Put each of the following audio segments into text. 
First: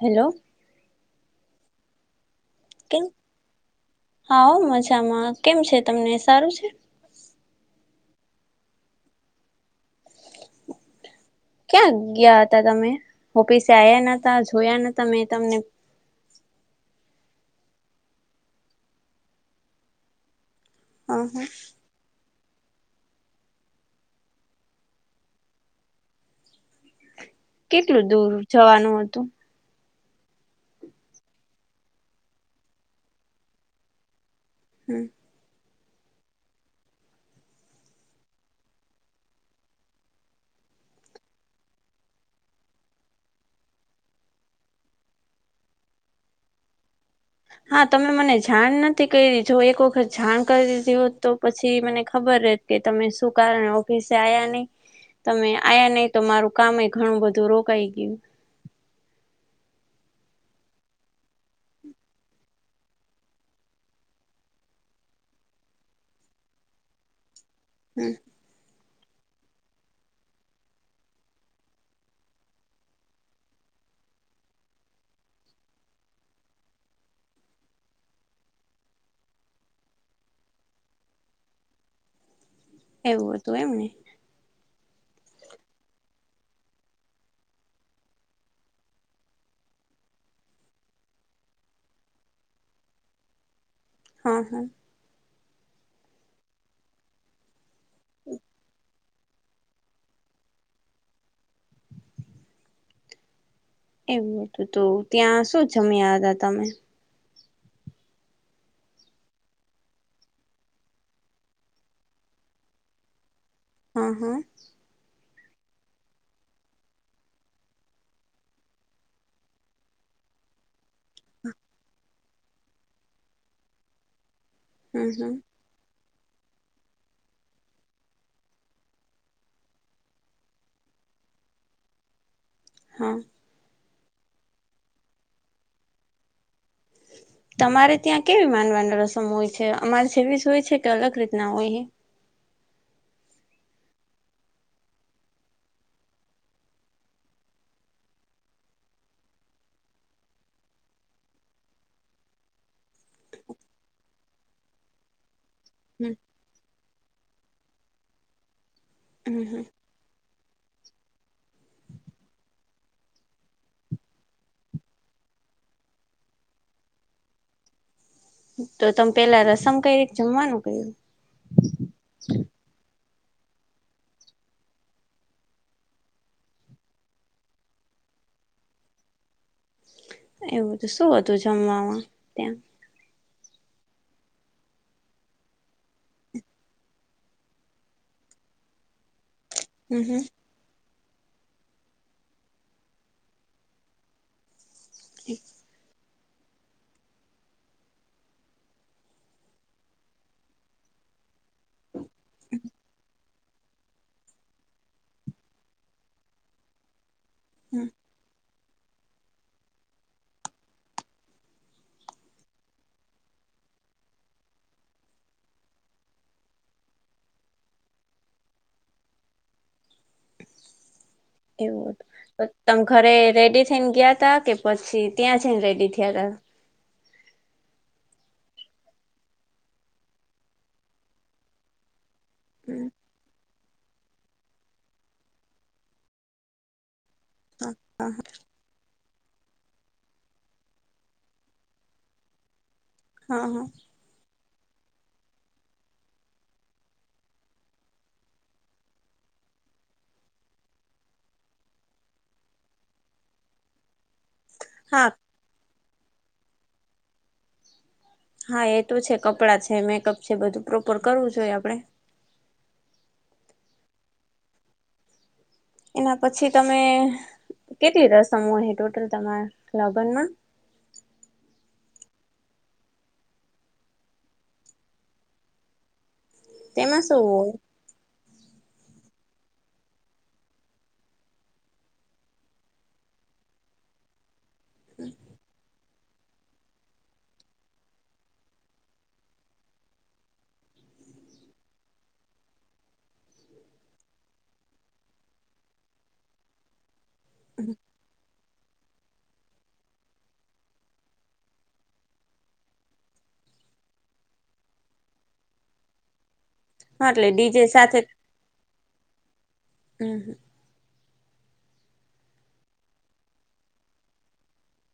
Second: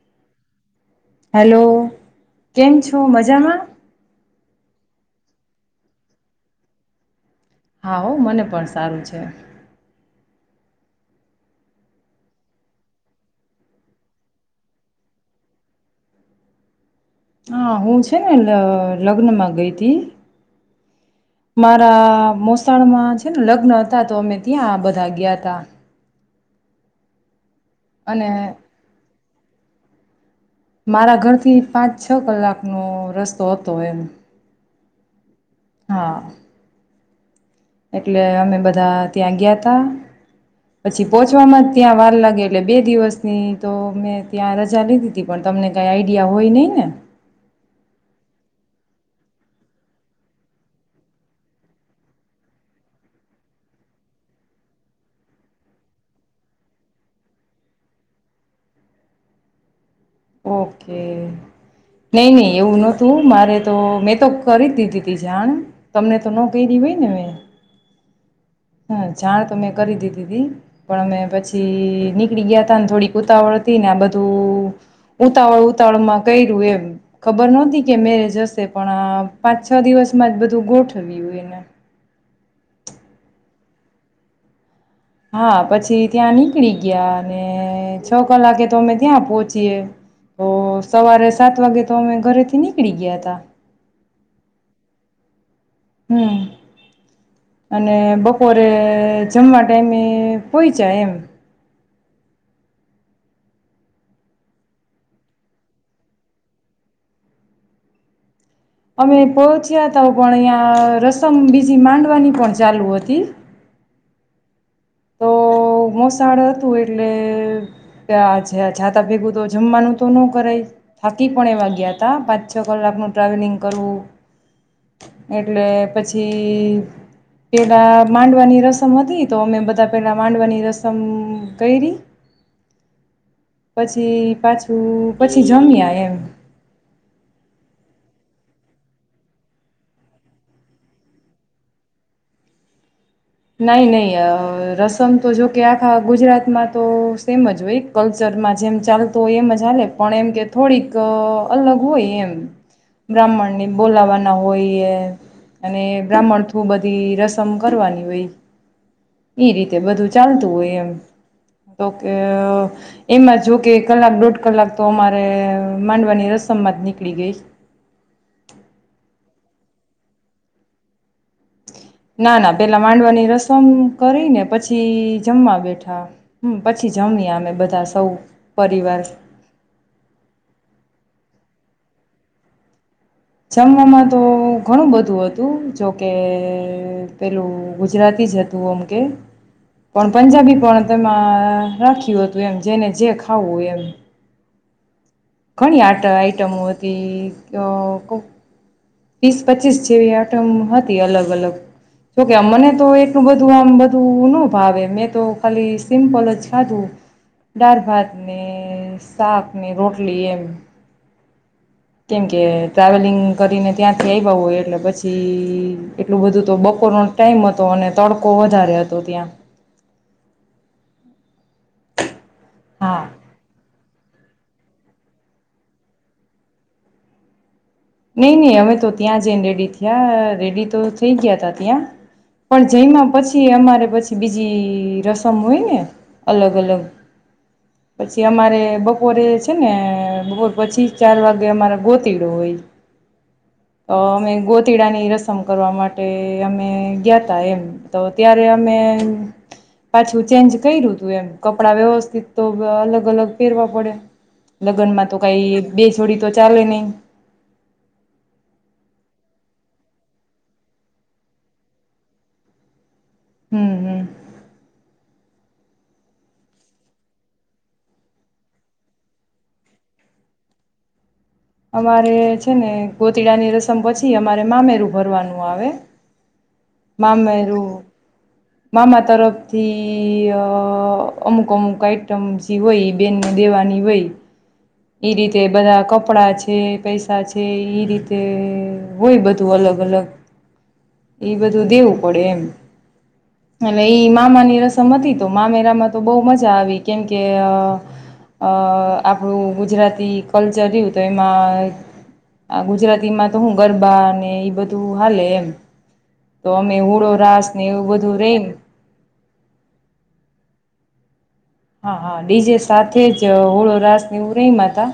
Hello hello કેમ છો મજામાં ામાં કેમ છે તમને સારું છે આવો મને પણ સારું છે ક્યાં ગયા હતા તમે ઓફિસે આવ્યા ન હતા જોયા ન ત મેં તમને હા હું છે ને લગ્નમાં ગઈ હતી હ [inaudible] મારા મો મોસાણમાં છે ને લગ્ન હતા તો અમે ત્યાં બધા ગયા ત કેટલું અને દૂર જવાનું હતું મારા ઘરથી પાંચ છ કલાકનો રસ્તો હતો એમ [inaudible] હા એટલે અમે બધા ત્યાં ગયા તા પછી પોહોચવામાં જ ત્યાં વાર લાગી એટલે બે દિવસની તો મેં ત્યાં રજા લીધી હતી પણ તમને કઈ આઈડિયા હોય નહીિ ને હા તમે મને જાણ નથી કરી જો એક વખત જાણ કરી દીધી હોત તો પછી મને ખબર ર કે તમે શું કારણ ઓફિસે આ્યા નહી તમે આ્યા નહી તો મારું કામ ઘણું બધું રોકાઈ ગયું ઓકે નઈ નહી એવું નોતું મારે તો મેં તો કરી દીધી તી જાણ તમને તો ન ક હોય ને મે [inaudible] હા જાણ તો મેં કરી દીધી તી પણ અમે પછી નીકળી ગયા તા ને થોડીક ઉતાવળ હતી ને આ બધું ઉતાવળ ઉતાવળમાં કર્યું એમ ખબર નહતી કે મેરેજ હશે પણ આ પાંચ છ દિવસમાં જ બધું ગોઠવ્યું એને એવું હતું એમને હા પછી ત્યાં નીકળી ગયા અને છ કલાકે તો અમે ત્યાં પોહોંચીય તો સવારે સાત વાગે તો અમે ઘરેથી નીકળી ગયા તા હા હા હમ અને બપોરે જમવા ટાઈમે પહોંચાય એમ એવું હતું તો ત્યાં શું જમ્યા હતા તમે અમે પહોચ્યા ત પણ અહીં રસમ બીજી માંડવાની પણ ચાલુ હતી હા હા તો મોસાળ હતું એટલે્યા જાતા ભેગું તો જમવાનું તો ન કરાય હાકીપણે વાગ્યાત પાંચ છ કલાકનું ટ્રાવેલિંગ કરવું હમ હમ એટલે પછી પેલા માંડવાની રસમ હતી તો અમે બધ તા પેલાં માંડવની રસમ ક ર હા પછી પાછું પછી જમ્યા એમ તમારે ત્યાં કેવી માનવાની રસમ હોય છે અમારે જેવી જ હોય છે કે અલગ રીતના હોય નહી નહીં રસમ તો જોકે આખા ગુજરાતમાં તો સેમ જ હોય કલ્ચરમાં જેમ ચાલતોું હોય એમ જ ચાલે પણ એમ કે થોડીક અલગ હોય એમ બ્રાહ્મણને બોલાવાના હોય એ અને હમ બ્રાહ્મણું બધ રસમ કરવાની હોય. હમ [inaudible] એ હમ રીતે બધું જ ચાલતું હોય એમ તો કે એમાં જો કે કલાક દોઢ કલાક તો અમારે માંડવાની રસમમાં જ નીકળી ગઈ. તો તમે પેલા રસમ કઈ રીતે જમવાનું ક્યું. ના ના પેલા માંડવાની. રસમ કરીને પછી જમવા બેઠા હમ પછી જમ્યા અમે બધા સૌ પરિવાર. એવું તો શું હતું જમવાવામાં ત્યાં. જમવામાં તો ઘણું બધું હતું જોકે પેલું ગુજરાતી જ હતું આમ કે. હમ કોણ હમ પંજાબી કોણ. તેમાં રાખ્યું હતું એમ જેને જે ખાવું એમ. ઘણી આટ. પટમતી કોબ. તીસ પચીસ જેવી આટમ હતી અલગ અલગ. જોકે મને તો એટલું બધું. બધું આમ બધું ન ભાવે મેં તો ખાલી સિમ્પલ જ ખાધું. ડાર ભાત ને. શાક ની રોટલી એમ કેમ કે ટ્રાવેલિંગ કરીને. ત્યાંથી આવ્યા હોય એટલે પછી એટલું બધું તો બપોરનો ટાઈમ હતો અને તડકો વધારે હતો ત્યાં. એવું હતું તમે હા ઘરે રેડી. થઈને ગયા તા કે પછી ત્યાં જઈને રેડી થયા ત. નહી નહી અમે તો ત્યાં જઈને રેડી થયા રેડી તો થઈ ગયા તા ત્યાં. પણ જઈમાં પછી અમારે. રે પછી બીજી રસમ હોય ને અલગ અલગ. તા હા પછી અમારે બ બપોરે છે ને. હા અ મે ગો. પતીડાની રસમ કરવા માટે અમે ગયા ત એમ તો ત્યારે [inaudible] હા હા [unintelligible] બે છોડી તો ચાલે નહી. હા એ તો છે કપડાં છે મેકઅપ છે બધું પ્રોપર કરવું જોઈ આપડે. હમ હમ. એના પછી તમે કેટલી રસમો હોય ટોટલ તમારા લગનમાં. અમારે છે ને ગોતડા ની રસમ પછી અમારે મામેરું ભરવાનું આવે. તેમાં શું હોય. મામેરું મામા તરફથી અ અમુક અમુક આઈટમ જે હોય બેનને દેવાની હોય. એ રીતે બધા કપ કપડા છે પૈસા છે એ રીતે હોય બધું અલગ અલગ એ બધું દેવું પડે એમ અને ઈ મામાની રસમ હતી તો મામેરા. ગુજરાતી કલ્ચર રયુ તો એમાં આ ગુજરાતીમાં તો હું ગરબા અને એ બધું હાલે એમ. તો અમે હા હૂડો એટલે રાસ ડીજે ને એવું સાથે બધું રેમ હમ. હા હા ડીજે સાથે જ હોળો રાસ ની [unintelligible] રહીમાં હતા.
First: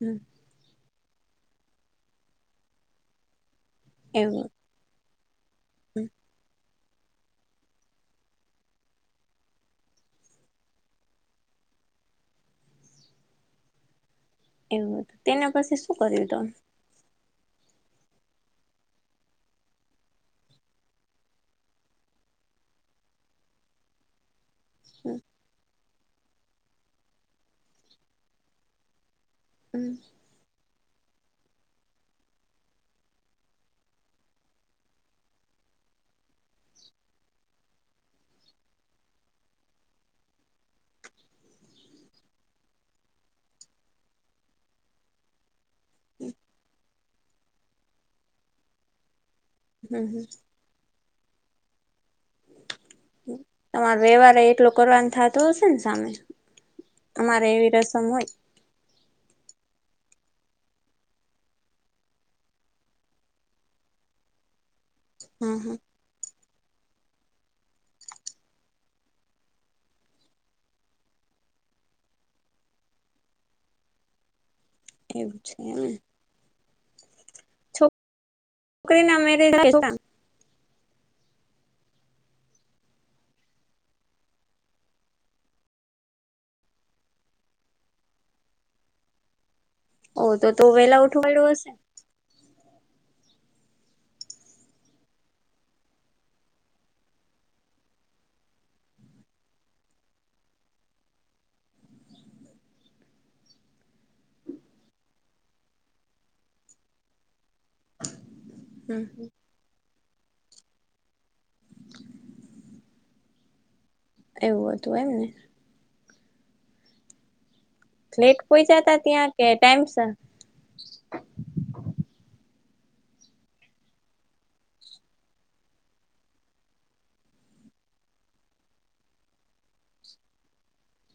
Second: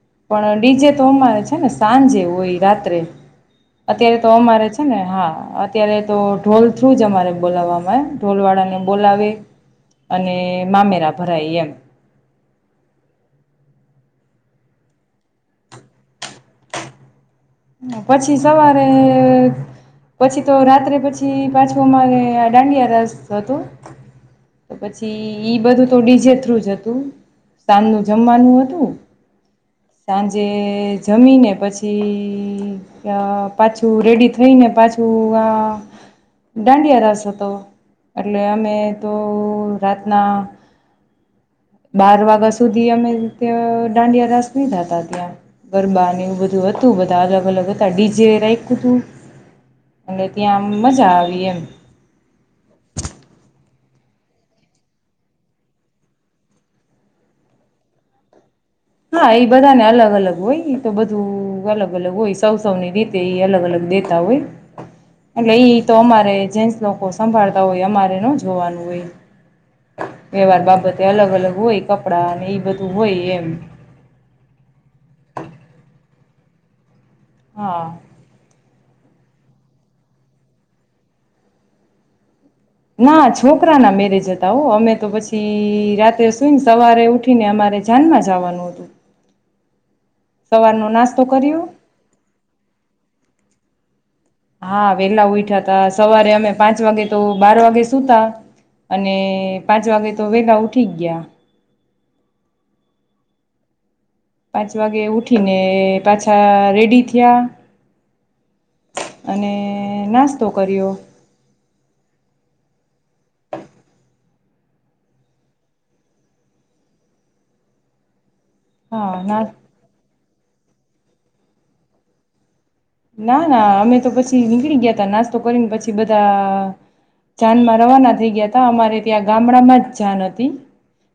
હમ પણ ડીજે. તો અમારે છે ને સાંજે હોય રાત્રે. અત્યારે તો એવું અમારે છે ને હા. અત્યારે હતું તો ઢોલ. થ્રુ જ અમારે બોલાવવામાં આવે ઢોલવાળાને બોલાવે અને મામેરા ભરાય એમ. એમ તેના પછી શું કર્યું તમે. પછી સવારે પછી તો રાત્રે પછી પાછું અમારે આ દાંડિયા રસ હતો. હમ પછી ઈ બધું. તો ડીજે થ્રુ જ હતું સાંજનું જમવાનું હતું. સાંજે. જમીને પછી. હમમ અ પાછું રેડી થઈ ને પાછું આ દાંડિયા રાસ હતો એટલે અમે તો રાતના બાર વાગ્યા સુધી અમે ત્યાં દાંડિયા રાસ લીધા હતા ત્યાં. ગરબા ને એવું બધું હતું. તું બધું. તા અલગ અલગ હતા ડી જેે રાખ્યું તું. હમ એટલે હમ ત્યાં આમ મજા આવે. એમ. તમારો વ્યવહાર એટલો કરવાનું થતોું હશે ને સામે તમારે એવી રસમ હોય. હા એ બધાને અલગ અલગ હોય એ તો બધું અલગ અલગ હોય સૌ સૌ ની રીતે એ અલગ અલગ દેતા હોય. અ હા હા એ તોમરે. જેસ લોકો સંભાળતા હોય અમારે ન જોવાનું હોય વ્યવહાર બાબતે અલગ અલગ હોય કપડાં અને એ બધું હોય એમ. એવું છે એ. હા. છોકરી નામેરી. ના છોકરા ના મેરેજ હતા હો અમે તો પછી રાત્રે સુઈને સવારે ઉઠીને અમારે જ્યાાનમાં જવાનું હતું. ઓ તો તો સવારનો વેલા નાસ્તો ઉઠવાયળું કર્યો હશે. હા વેલા ઉઠા ત સવારે અમે પાંચ વાગે તો બાર વાગે સુતા અને પાંચ વાગે તો વેલા ઉઠી ગયા. પાંચ વાગે ઉઠીને પાછા રેડી થયા. [inaudible] અને નાસ્તો કર્યો. એવું હતું એમ ને. [inaudible] કોઈ જતા હા ત્યાં કે ના ટાઈમ સર. ના ના અમે તો પછી નીકળી ગયા ત નાસ્તો કરીને પછી બધા જાનમાં રવાના થઈ ગયા ત અમારે ત્યાં ગામડામાં જ જાન હતી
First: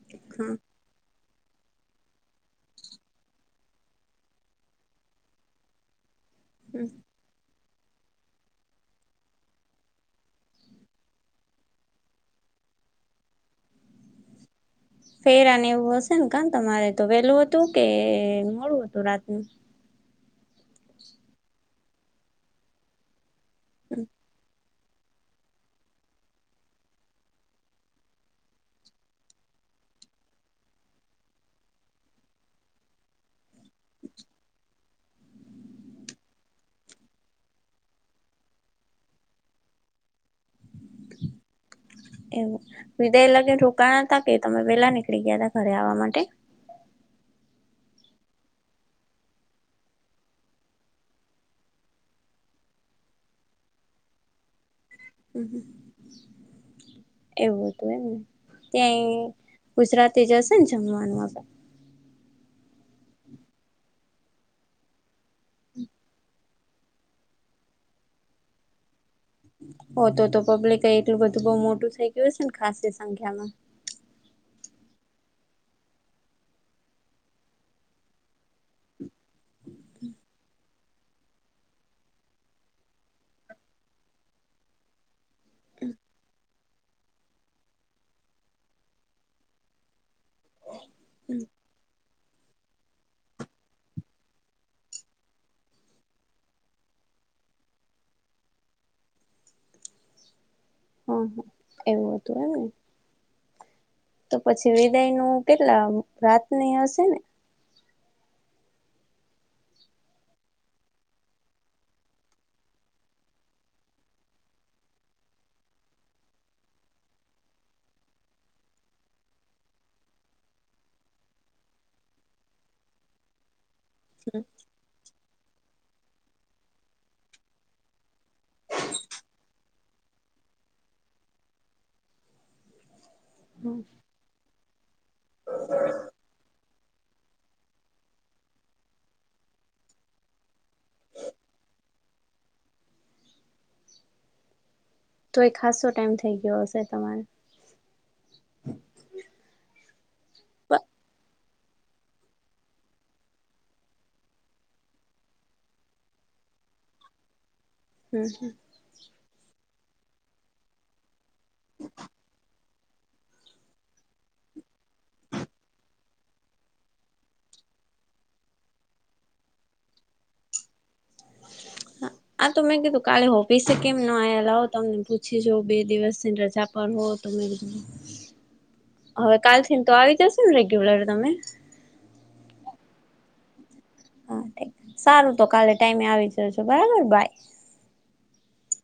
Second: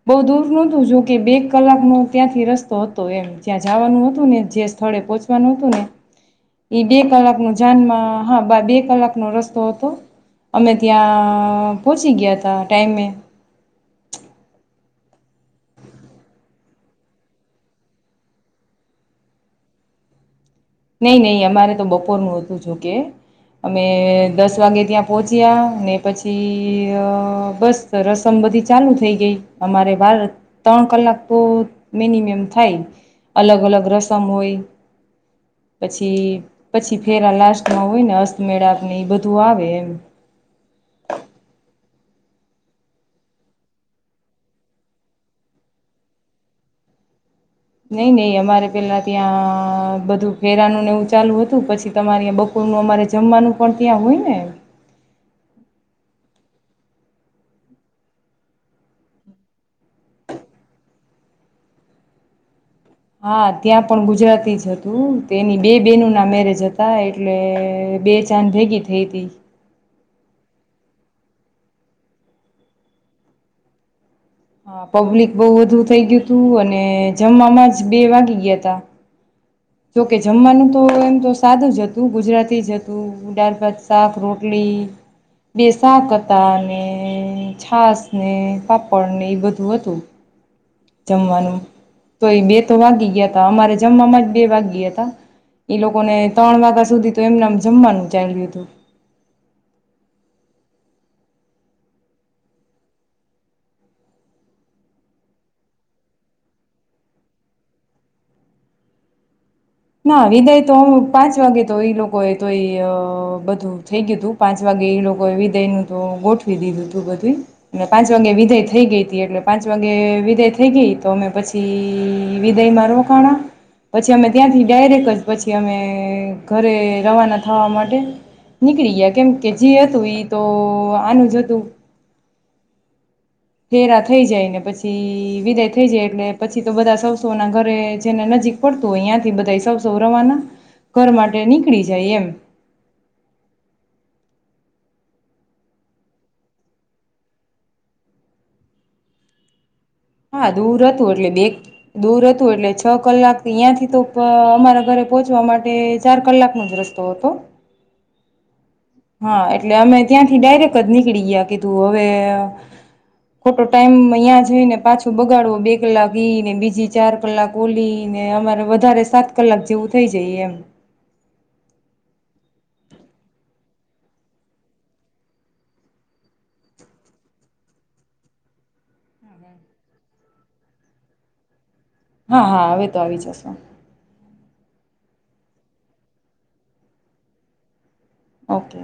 બહુ દૂર નું તુંજું કે બે કલાકનો ત્યાંથી રસ્તો હતો એમ જ્યાં જવાનું હતું ને જે સ્થળે પોહોંચવાનું હતું ને ડે કલાક મ જાનમાં હા બે કલાકનો રસ્તો હતો અમે ત્યાં પહોંચી ગયા હતા ટાઈમે ફેરાને એવું હશે ને કણ તમારે તો વહેલું હતું કે મોડું હતું રાતનું નહી નહી અમારે તો બપોરનુંું હતું જોકે અમે દસ વાગે ત્યાં પહોંચ્યા ને પછી બસ રસમ બધી ચાલુ થઈ ગઈ અમારે વાર ત્રણ કલાક તો મિનિમમ થાય અલગ અલગ રસમ હોય પછી પછી ફેરા લાસ્ટમાં હોય ને અસ્તમેળાપને બધું આવે એમ એવું વિદાય લગ્ન રોકાણ હતા કે તમે પેલા નીકળી ગયા ત ઘરે આવવા માટે નહીં નહીં અમારે પેલા ત્યાં બધું ફેરાનું ને એવું ચાલુ હતું પછી તમારેં બપોરનું અમારે જમવાનું પણ ત્યાં હોય ને એવું હતું એમને ત્યાંય ગુજરાતી જશે ને જમવાનુંમાં પણ હા ત્યાં પણ ગુજરાતી જ હતું તે એની બે બેહેનો ના મેરેજ હતા એટલે બે ચાંદ ભેગી થઈ હતી હો તો તો પબ્લિક એટલું બધું બહ મોટું થઈ ગયું હશે ને ખાસ સંખ્યામાં હ પબ્લિક બહુ વધુ થઇ ગયું તું અને જમવામાં જ બે વાગી ગયા ત જોકે જમવાનું તો એમ તો સાદ જ હતું ગુજરાતી જ હતું દળ ભાત શાક રોટલી બે શાક હતા ને છાસ ને પાપડ ને એ બધું હતું જમવાનું તોય બે તો વાગી ગયા ત અમારે જમવાવામાં જ બે વાગ્યા હતા એ લોકોને ત્રણ વાગ્યા સુધી તો એમ જમવાનું ચાલ્યું હતું હ હ એવું હતું એમને તો પછી વિદાય નું કેટલા રાતની હશે ને ના વિદાય તો પાંચ વાગે તો ઈ લોકોએ તો બધું થઈ ગયું તું પાંચ વાગે ઈ લોકોએ વિદાય નું તો ગોઠવી દીધું તું બધું અને પાંચ વાગે વિદાય થઈ ગઈ હતી એટલે પાંચ વાગે વિદાય થઈ ગઈ તો અમે પછી વિદાયમાં રોકાણા ત્યાંથી ડાયરેક જ પછી અમે ઘરે રવાના થવા માટે નીકળી ગયા કેમ કે જે હતું ઈ તો આનું જ હતું હેરા થઈ જાય ને પછી વિદાય થઈ જાય એટલે પછી તો બધા સસોના ઘરે જેને નજીક પડતું હોય ત્યાંથી બધા સસો રવાના ઘર માટે નીકળી જાય એમ તો એ ખાસો ટાઈમ થઈ ગયો હશે તમારે હા દૂર હત ઓડલે બે દૂર હતું એટલે છ કલાક અ્યાંથી તો અમારા ઘરે પહોંચવા માટે ચાર કલાકનો જ રસ્તો હતો હમ હમ હા એટલે અમે ત્યાંથી ડાયરેક્ટ જ નીકળી ગયા કે તુઓવે ખોટો ટાઈમ યાં જઈ ને પાછું બગાડવો બે કલાક એઈને બીજી ચાર કલાક ઓલી ને અમારે વધારે સાત કલાક જેવું થઈ જાય એમ આ તો મેં કીધું કાલે ઓફિસે કેમ ના આલા હો તમને પૂછી જ બે દિવસથી રજા પર હોવ તો મેં કીધું હવે કાલ થીને તો આવી જશે ને રેગ્યુલર તમે હા હા હવે તો આવી જશેો હા સારું તો કાલે ટાઈમે આવી જજો બરાબર બાય ઓકે